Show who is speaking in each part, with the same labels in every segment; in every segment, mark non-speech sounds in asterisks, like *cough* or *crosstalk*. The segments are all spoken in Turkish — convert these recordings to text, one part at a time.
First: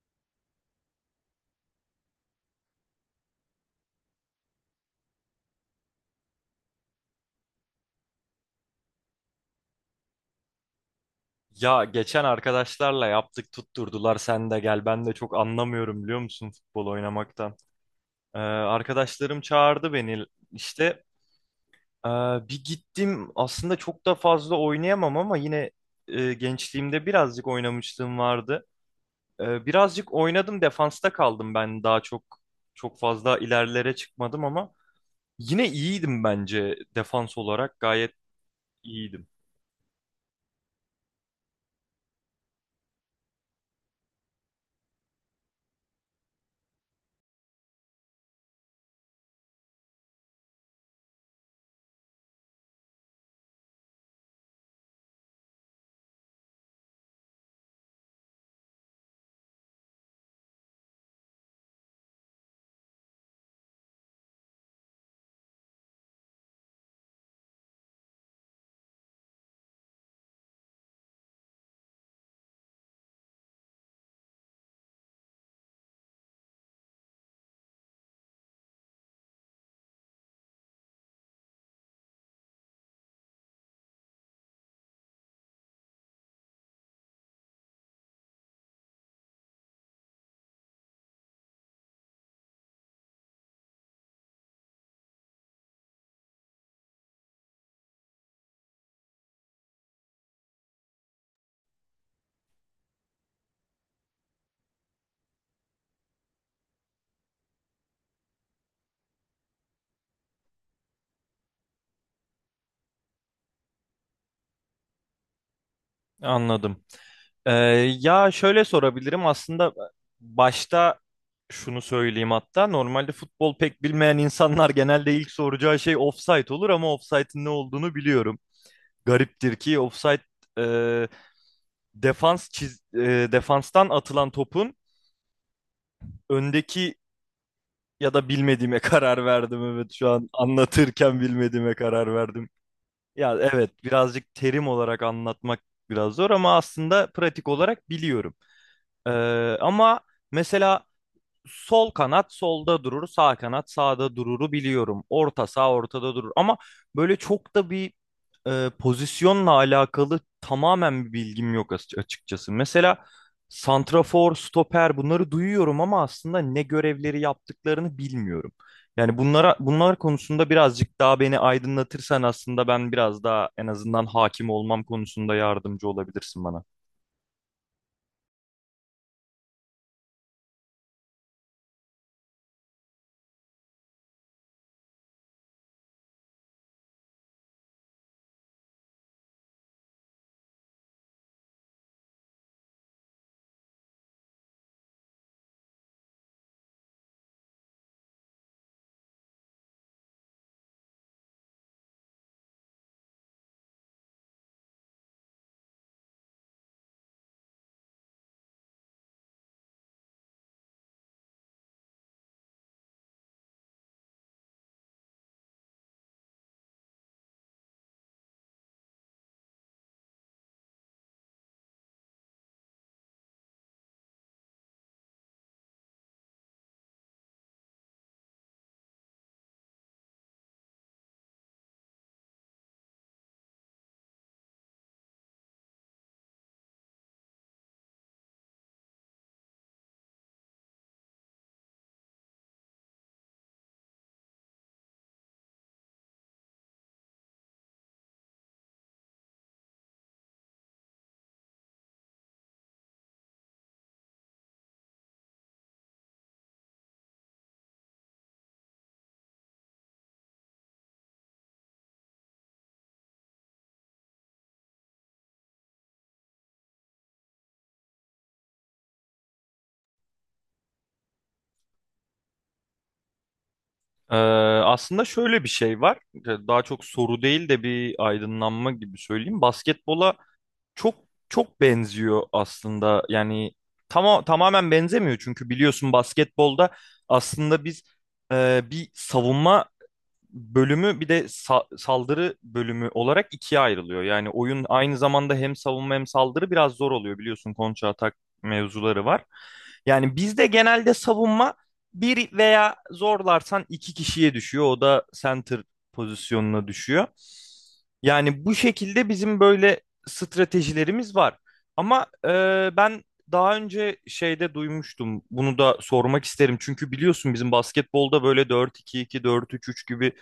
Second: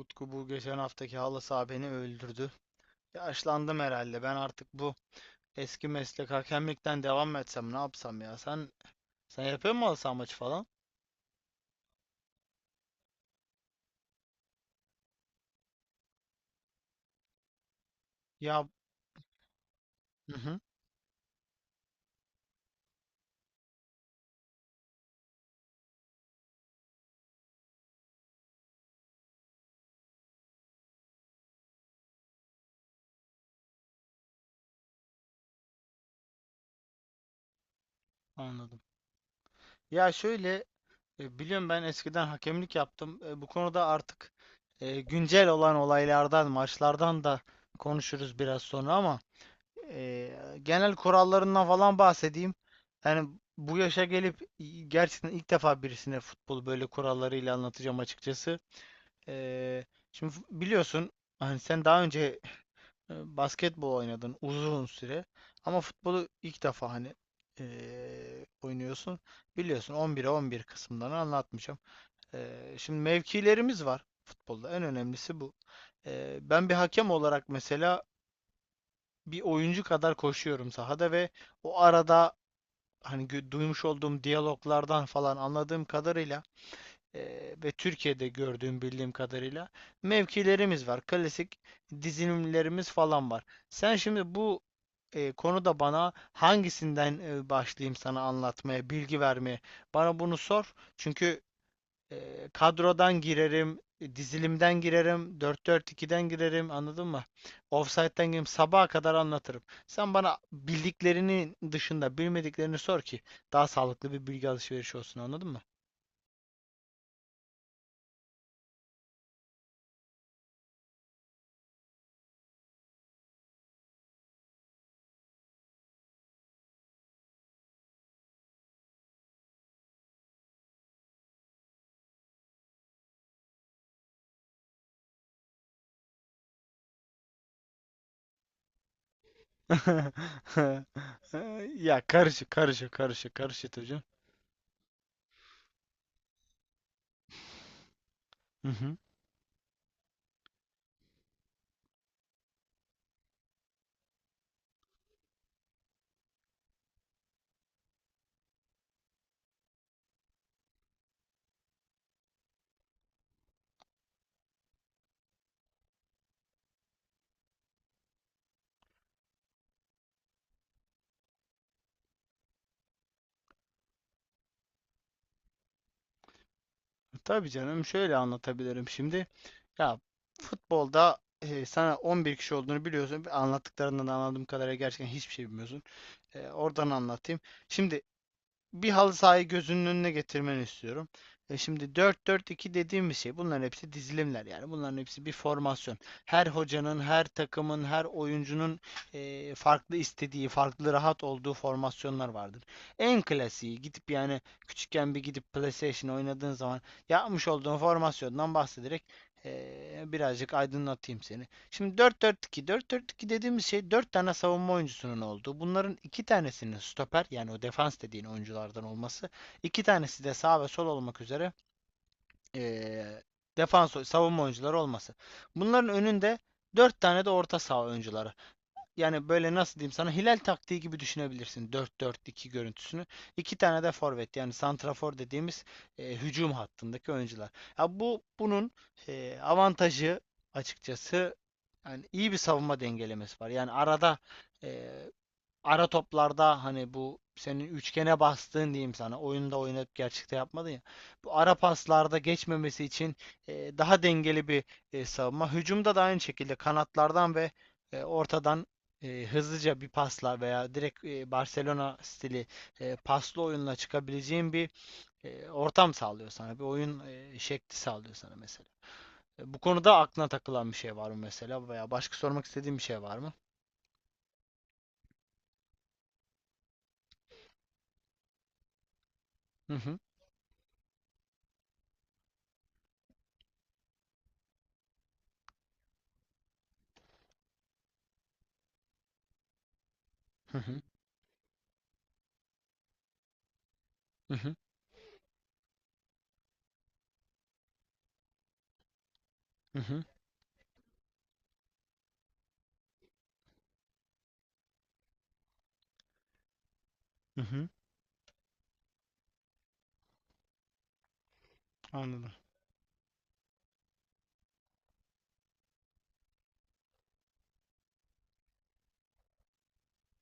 Speaker 1: Utku, bu geçen haftaki halı saha beni öldürdü. Yaşlandım herhalde. Ben artık bu eski meslek hakemlikten devam mı etsem ne yapsam ya? Sen yapıyor musun halı saha maçı falan?
Speaker 2: Ya, geçen arkadaşlarla yaptık, tutturdular sen de gel, ben de çok anlamıyorum biliyor musun futbol oynamaktan.
Speaker 1: Ya,
Speaker 2: Arkadaşlarım çağırdı beni
Speaker 1: hı hı,
Speaker 2: işte, ee, bir gittim aslında çok da fazla oynayamam ama yine gençliğimde birazcık oynamışlığım vardı. Birazcık oynadım, defansta kaldım, ben daha çok çok fazla ilerlere çıkmadım ama yine iyiydim, bence defans olarak gayet
Speaker 1: anladım.
Speaker 2: iyiydim.
Speaker 1: Ya şöyle, biliyorum ben eskiden hakemlik yaptım. Bu konuda artık güncel olan olaylardan, maçlardan da konuşuruz biraz sonra ama genel kurallarından falan bahsedeyim. Yani bu yaşa gelip gerçekten ilk defa birisine futbolu böyle kurallarıyla anlatacağım açıkçası. Ee, şimdi biliyorsun hani sen daha önce basketbol oynadın uzun süre ama futbolu ilk defa hani oynuyorsun. Biliyorsun 11'e 11 kısımlarını anlatmayacağım. Şimdi mevkilerimiz var futbolda. En önemlisi bu. Ben bir hakem olarak mesela bir oyuncu kadar koşuyorum sahada ve o arada hani duymuş olduğum diyaloglardan falan anladığım kadarıyla e, ve Türkiye'de gördüğüm bildiğim kadarıyla mevkilerimiz var. Klasik dizilimlerimiz falan var. Sen şimdi bu konuda bana hangisinden başlayayım sana anlatmaya, bilgi vermeye? Bana bunu sor. Çünkü kadrodan girerim, dizilimden girerim, dört 4 2'den girerim, anladın mı? Offside'den girerim, sabaha kadar anlatırım. Sen bana bildiklerinin dışında bilmediklerini sor ki daha sağlıklı bir bilgi alışverişi olsun, anladın mı?
Speaker 2: Anladım. Ee, Ya, şöyle sorabilirim aslında. Başta şunu söyleyeyim, hatta normalde futbol pek bilmeyen insanlar genelde ilk soracağı şey offside olur ama offside'in ne olduğunu biliyorum. Gariptir ki offside e, defanstan atılan topun öndeki ya da bilmediğime *laughs* karar verdim, evet şu an
Speaker 1: *laughs*
Speaker 2: anlatırken bilmediğime
Speaker 1: Ya
Speaker 2: karar verdim.
Speaker 1: karışık, karışık, karışık,
Speaker 2: Ya
Speaker 1: karışık
Speaker 2: evet,
Speaker 1: hocam.
Speaker 2: birazcık terim olarak anlatmak biraz zor ama aslında pratik olarak biliyorum.
Speaker 1: Hı hı.
Speaker 2: Ee, Ama mesela sol kanat solda durur, sağ kanat sağda dururu biliyorum. Orta sağ ortada durur ama böyle çok da bir pozisyonla alakalı tamamen bir bilgim yok açıkçası. Mesela santrafor, stoper bunları duyuyorum ama aslında ne görevleri yaptıklarını bilmiyorum. Yani bunlar konusunda birazcık daha beni aydınlatırsan, aslında ben biraz daha en azından hakim olmam konusunda yardımcı olabilirsin bana.
Speaker 1: Tabii canım, şöyle anlatabilirim şimdi. Ya futbolda, sana 11 kişi olduğunu biliyorsun. Anlattıklarından anladığım kadarıyla gerçekten hiçbir şey bilmiyorsun. Oradan anlatayım. Şimdi bir halı sahayı gözünün önüne getirmeni istiyorum. Şimdi 4-4-2 dediğimiz şey bunların hepsi dizilimler, yani bunların hepsi bir formasyon. Her hocanın, her takımın, her oyuncunun farklı istediği, farklı rahat olduğu formasyonlar vardır. En klasiği gidip, yani küçükken bir gidip PlayStation oynadığın zaman yapmış olduğun formasyondan bahsederek birazcık aydınlatayım seni. Şimdi 4-4-2. 4-4-2 dediğimiz şey 4 tane savunma oyuncusunun olduğu. Bunların 2 tanesinin stoper, yani o defans dediğin oyunculardan olması. İki tanesi de sağ ve sol olmak üzere eee defans savunma oyuncuları olması. Bunların önünde 4 tane de orta saha oyuncuları, yani böyle nasıl diyeyim sana, hilal taktiği gibi düşünebilirsin dört 4 2 görüntüsünü. İki tane de forvet, yani santrafor dediğimiz hücum hattındaki oyuncular. Ya bu bunun avantajı, açıkçası, yani iyi bir savunma dengelemesi var. Yani arada e, ara toplarda, hani bu senin üçgene bastığın, diyeyim sana, oyunda oynayıp gerçekte yapmadın ya. Bu ara paslarda geçmemesi için daha dengeli bir savunma. Hücumda da aynı şekilde kanatlardan ve ortadan hızlıca bir pasla veya direkt Barcelona stili paslı oyunla çıkabileceğin bir ortam sağlıyor sana. Bir oyun şekli sağlıyor sana mesela. Bu konuda aklına takılan bir şey var mı mesela veya başka sormak istediğin bir şey var mı?
Speaker 2: Ee, Aslında şöyle bir şey var. Daha çok soru değil de bir aydınlanma gibi söyleyeyim.
Speaker 1: Hı hı.
Speaker 2: Basketbola çok çok benziyor aslında. Yani tamamen benzemiyor çünkü biliyorsun basketbolda aslında biz bir savunma
Speaker 1: Hı hı.
Speaker 2: bölümü, bir de saldırı bölümü olarak ikiye ayrılıyor. Yani
Speaker 1: Hı hı.
Speaker 2: oyun aynı zamanda hem savunma hem saldırı, biraz zor oluyor, biliyorsun kontra atak mevzuları var.
Speaker 1: Hı hı.
Speaker 2: Yani bizde genelde savunma bir veya zorlarsan iki kişiye düşüyor. O da center pozisyonuna düşüyor.
Speaker 1: Hı hı.
Speaker 2: Yani bu şekilde bizim böyle stratejilerimiz var. Ama
Speaker 1: Anladım.
Speaker 2: ben daha önce şeyde duymuştum. Bunu da sormak isterim. Çünkü biliyorsun bizim basketbolda böyle 4-2-2, 4-3-3 gibi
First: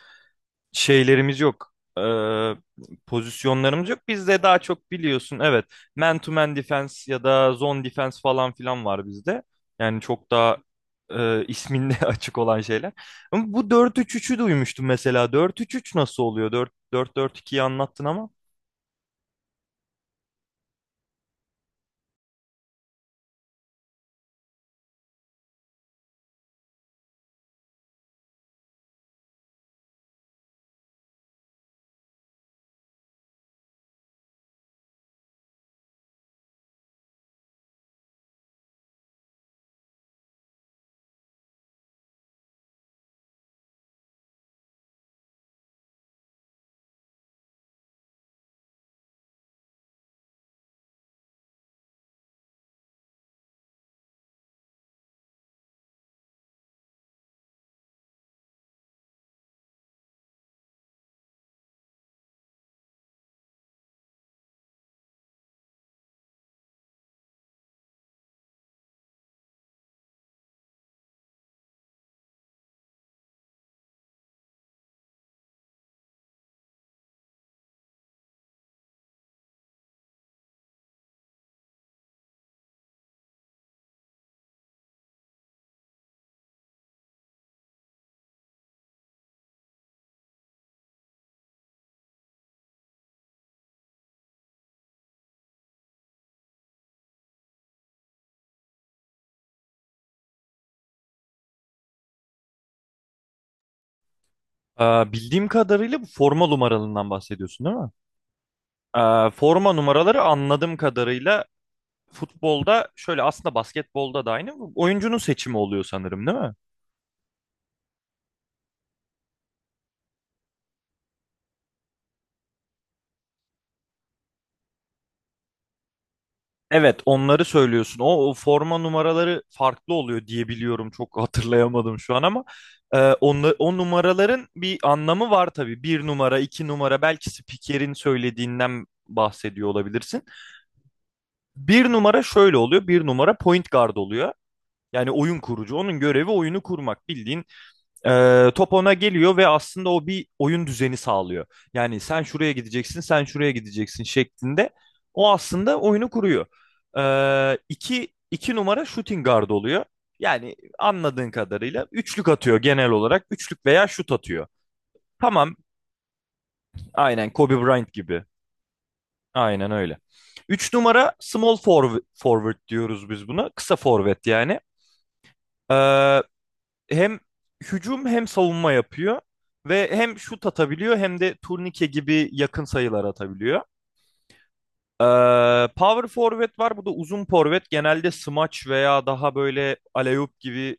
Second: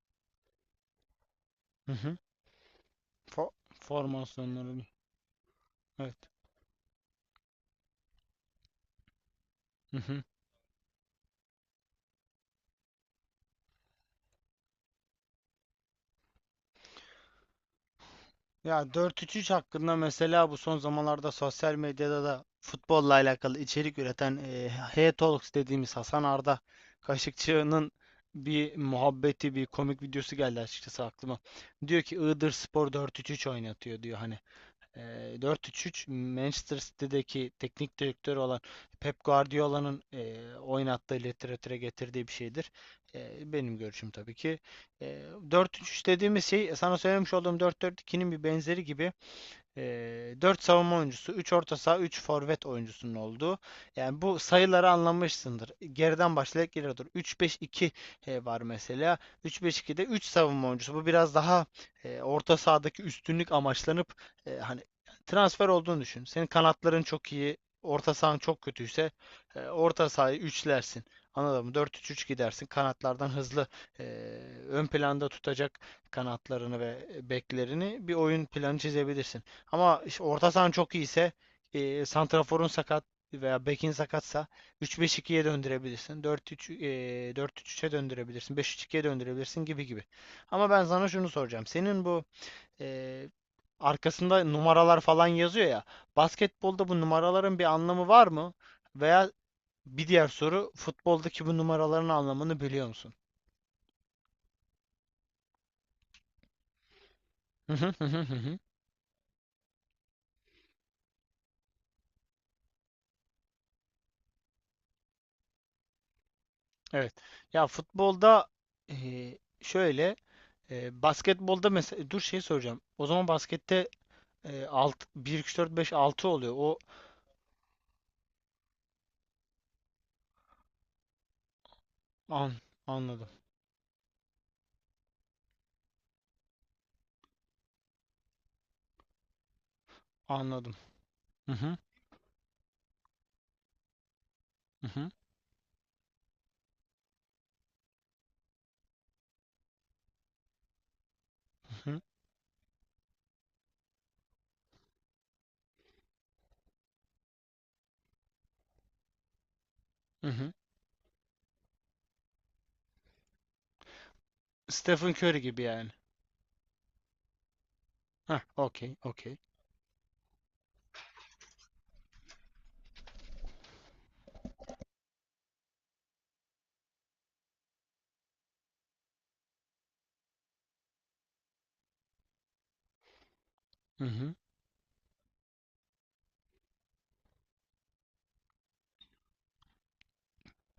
Speaker 2: şeylerimiz yok.
Speaker 1: Hı hı.
Speaker 2: Ee, Pozisyonlarımız yok. Bizde daha
Speaker 1: Formasyonları.
Speaker 2: çok, biliyorsun, evet,
Speaker 1: Evet.
Speaker 2: man to man defense ya da zone defense falan filan var bizde.
Speaker 1: Hı
Speaker 2: Yani
Speaker 1: hı.
Speaker 2: çok daha isminde *laughs* açık olan şeyler. Ama bu 4-3-3'ü duymuştum mesela. Dört üç üç nasıl oluyor? Dört 4-4-2'yi anlattın ama.
Speaker 1: Ya dört üç üç hakkında, mesela, bu son zamanlarda sosyal medyada da futbolla alakalı içerik üreten Hey Talks dediğimiz Hasan Arda Kaşıkçı'nın bir muhabbeti, bir komik videosu geldi açıkçası aklıma. Diyor ki Iğdır Spor dört üç 3 oynatıyor diyor. Hani 4 üç 3, Manchester City'deki teknik direktörü olan Pep Guardiola'nın oynattığı, literatüre getirdiği bir şeydir. Benim görüşüm tabii ki. E, 4 üç 3 dediğimiz şey sana söylemiş olduğum dört dört ikinin bir benzeri gibi. 4 savunma oyuncusu, 3 orta saha, 3 forvet oyuncusunun olduğu. Yani bu sayıları anlamışsındır. Geriden başlayarak geriye dur. Üç beş iki var mesela. 3-5-2'de 3 savunma oyuncusu. Bu biraz daha orta sahadaki üstünlük amaçlanıp hani transfer olduğunu düşün. Senin kanatların çok iyi, orta sahan çok kötüyse orta sahayı üçlersin. Anladın mı? Dört üç üç gidersin. Kanatlardan hızlı e, ön planda tutacak kanatlarını ve beklerini bir oyun planı çizebilirsin. Ama işte orta sahan çok iyiyse, santraforun sakat veya bekin sakatsa 3-5-2'ye döndürebilirsin. 4-3, 4-3-3'e döndürebilirsin. 5-3-2'ye döndürebilirsin gibi gibi. Ama ben sana şunu soracağım. Senin bu e, arkasında numaralar falan yazıyor ya. Basketbolda bu numaraların bir anlamı var mı? Veya bir diğer soru, futboldaki bu numaraların anlamını biliyor musun?
Speaker 2: Bildiğim kadarıyla bu forma numaralarından bahsediyorsun, değil mi?
Speaker 1: *laughs*
Speaker 2: Forma numaraları, anladığım kadarıyla futbolda şöyle, aslında basketbolda da aynı oyuncunun seçimi oluyor sanırım, değil mi?
Speaker 1: Evet. Ya futbolda, e, şöyle. Basketbolda mesela, dur, şey soracağım. O zaman baskette, alt, 1 2 3 4 5 6 oluyor. O
Speaker 2: Evet, onları söylüyorsun. O, o forma numaraları farklı oluyor diye biliyorum. Çok hatırlayamadım şu an ama
Speaker 1: an anladım.
Speaker 2: o numaraların bir anlamı var tabii. Bir numara, iki numara, belki spikerin söylediğinden bahsediyor olabilirsin.
Speaker 1: Anladım. Hı hı.
Speaker 2: Bir numara şöyle oluyor. Bir numara point guard oluyor.
Speaker 1: Hı hı.
Speaker 2: Yani oyun kurucu. Onun görevi oyunu kurmak. Bildiğin top ona geliyor ve aslında o bir oyun düzeni sağlıyor.
Speaker 1: Hı hı.
Speaker 2: Yani sen şuraya gideceksin, sen şuraya gideceksin şeklinde. O aslında oyunu kuruyor. İki, iki numara shooting guard oluyor.
Speaker 1: Hı hı.
Speaker 2: Yani anladığın kadarıyla üçlük atıyor genel olarak. Üçlük veya şut atıyor.
Speaker 1: Stephen Curry
Speaker 2: Tamam,
Speaker 1: gibi yani.
Speaker 2: aynen Kobe Bryant gibi.
Speaker 1: Heh, okey, okey.
Speaker 2: Aynen öyle. Üç numara small forward diyoruz biz buna. Kısa forvet yani. Ee, Hem hücum hem savunma yapıyor ve hem şut atabiliyor hem de turnike gibi yakın sayılar atabiliyor.
Speaker 1: Hı hı.
Speaker 2: Ee, Power forward var. Bu da uzun forvet. Genelde smaç veya daha böyle alley-oop gibi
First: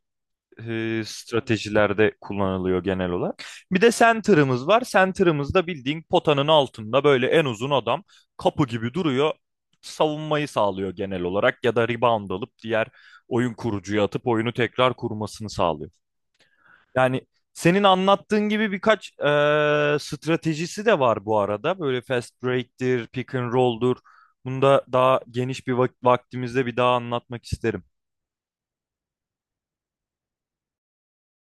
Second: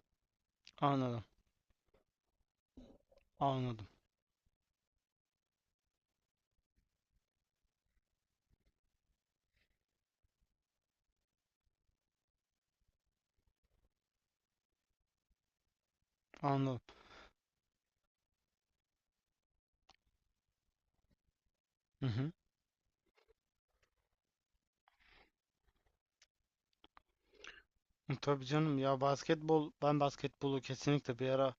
Speaker 1: Anladım.
Speaker 2: stratejilerde kullanılıyor genel olarak. Bir
Speaker 1: Anladım.
Speaker 2: de center'ımız var. Center'ımız da bildiğin potanın altında böyle en uzun adam, kapı gibi duruyor. Savunmayı sağlıyor genel olarak ya da rebound alıp diğer oyun kurucuya atıp oyunu tekrar kurmasını sağlıyor.
Speaker 1: Anladım.
Speaker 2: Yani senin anlattığın gibi birkaç stratejisi de var bu arada. Böyle
Speaker 1: Hı hı.
Speaker 2: fast break'tir, pick and roll'dur. Bunu da daha geniş bir vaktimizde bir daha anlatmak isterim.
Speaker 1: Tabii canım, ya basketbol, ben basketbolu kesinlikle bir ara,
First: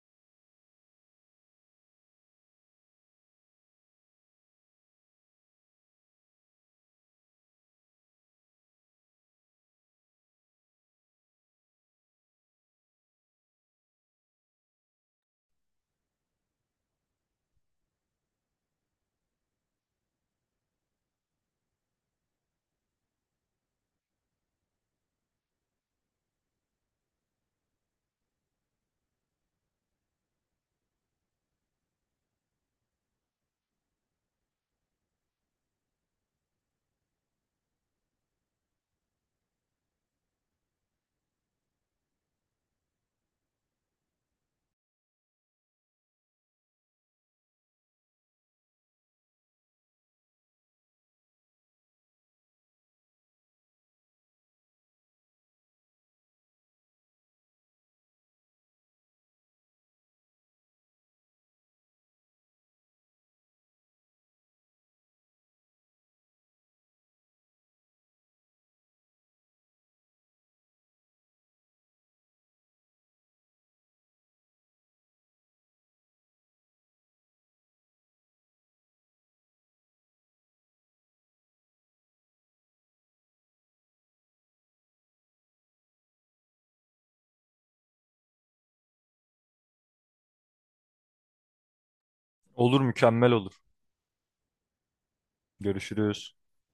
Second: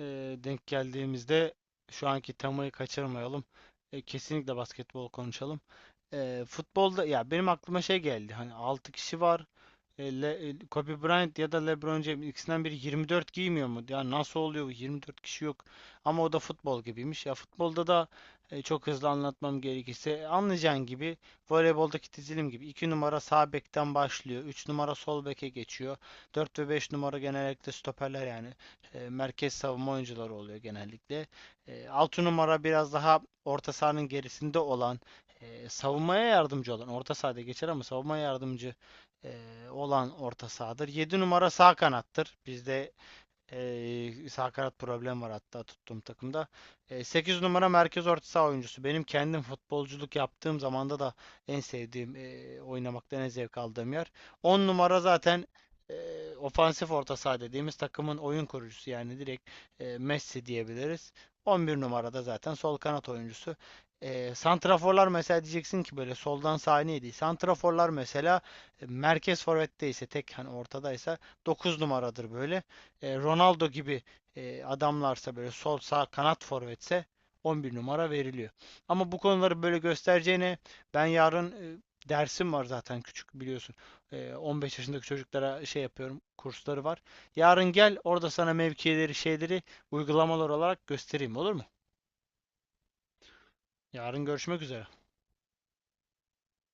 Speaker 1: e, denk geldiğimizde, şu anki temayı kaçırmayalım. Kesinlikle basketbol konuşalım. Futbolda ya benim aklıma şey geldi. Hani 6 kişi var. Kobe Bryant ya da LeBron James ikisinden biri 24 giymiyor mu? Ya nasıl oluyor bu? 24 kişi yok. Ama o da futbol gibiymiş. Ya futbolda da çok hızlı anlatmam gerekirse anlayacağın gibi, voleyboldaki dizilim gibi, 2 numara sağ bekten başlıyor. Üç numara sol beke geçiyor. Dört ve 5 numara genellikle stoperler, yani merkez savunma oyuncuları oluyor genellikle. 6 numara biraz daha orta sahanın gerisinde olan, savunmaya yardımcı olan, orta sahada geçer ama savunmaya yardımcı e, olan orta sahadır. Yedi numara sağ kanattır. Bizde sakarat problem var hatta tuttuğum takımda. 8 numara merkez orta saha oyuncusu. Benim kendim futbolculuk yaptığım zamanda da en sevdiğim, oynamaktan en zevk aldığım yer. 10 numara zaten e, ofansif orta saha dediğimiz takımın oyun kurucusu, yani direkt Messi diyebiliriz. 11 numara da zaten sol kanat oyuncusu. Santraforlar, mesela, diyeceksin ki böyle soldan sağa neydi? Santraforlar mesela merkez forvette ise, tek, hani ortadaysa 9 numaradır, böyle Ronaldo gibi adamlarsa, böyle sol sağ kanat forvetse 11 numara veriliyor. Ama bu konuları böyle göstereceğine, ben yarın, dersim var zaten küçük biliyorsun. 15 yaşındaki çocuklara şey yapıyorum, kursları var. Yarın gel, orada sana mevkileri şeyleri uygulamalar olarak göstereyim, olur mu?
Speaker 2: Olur, mükemmel olur.
Speaker 1: Yarın görüşmek üzere.
Speaker 2: Görüşürüz.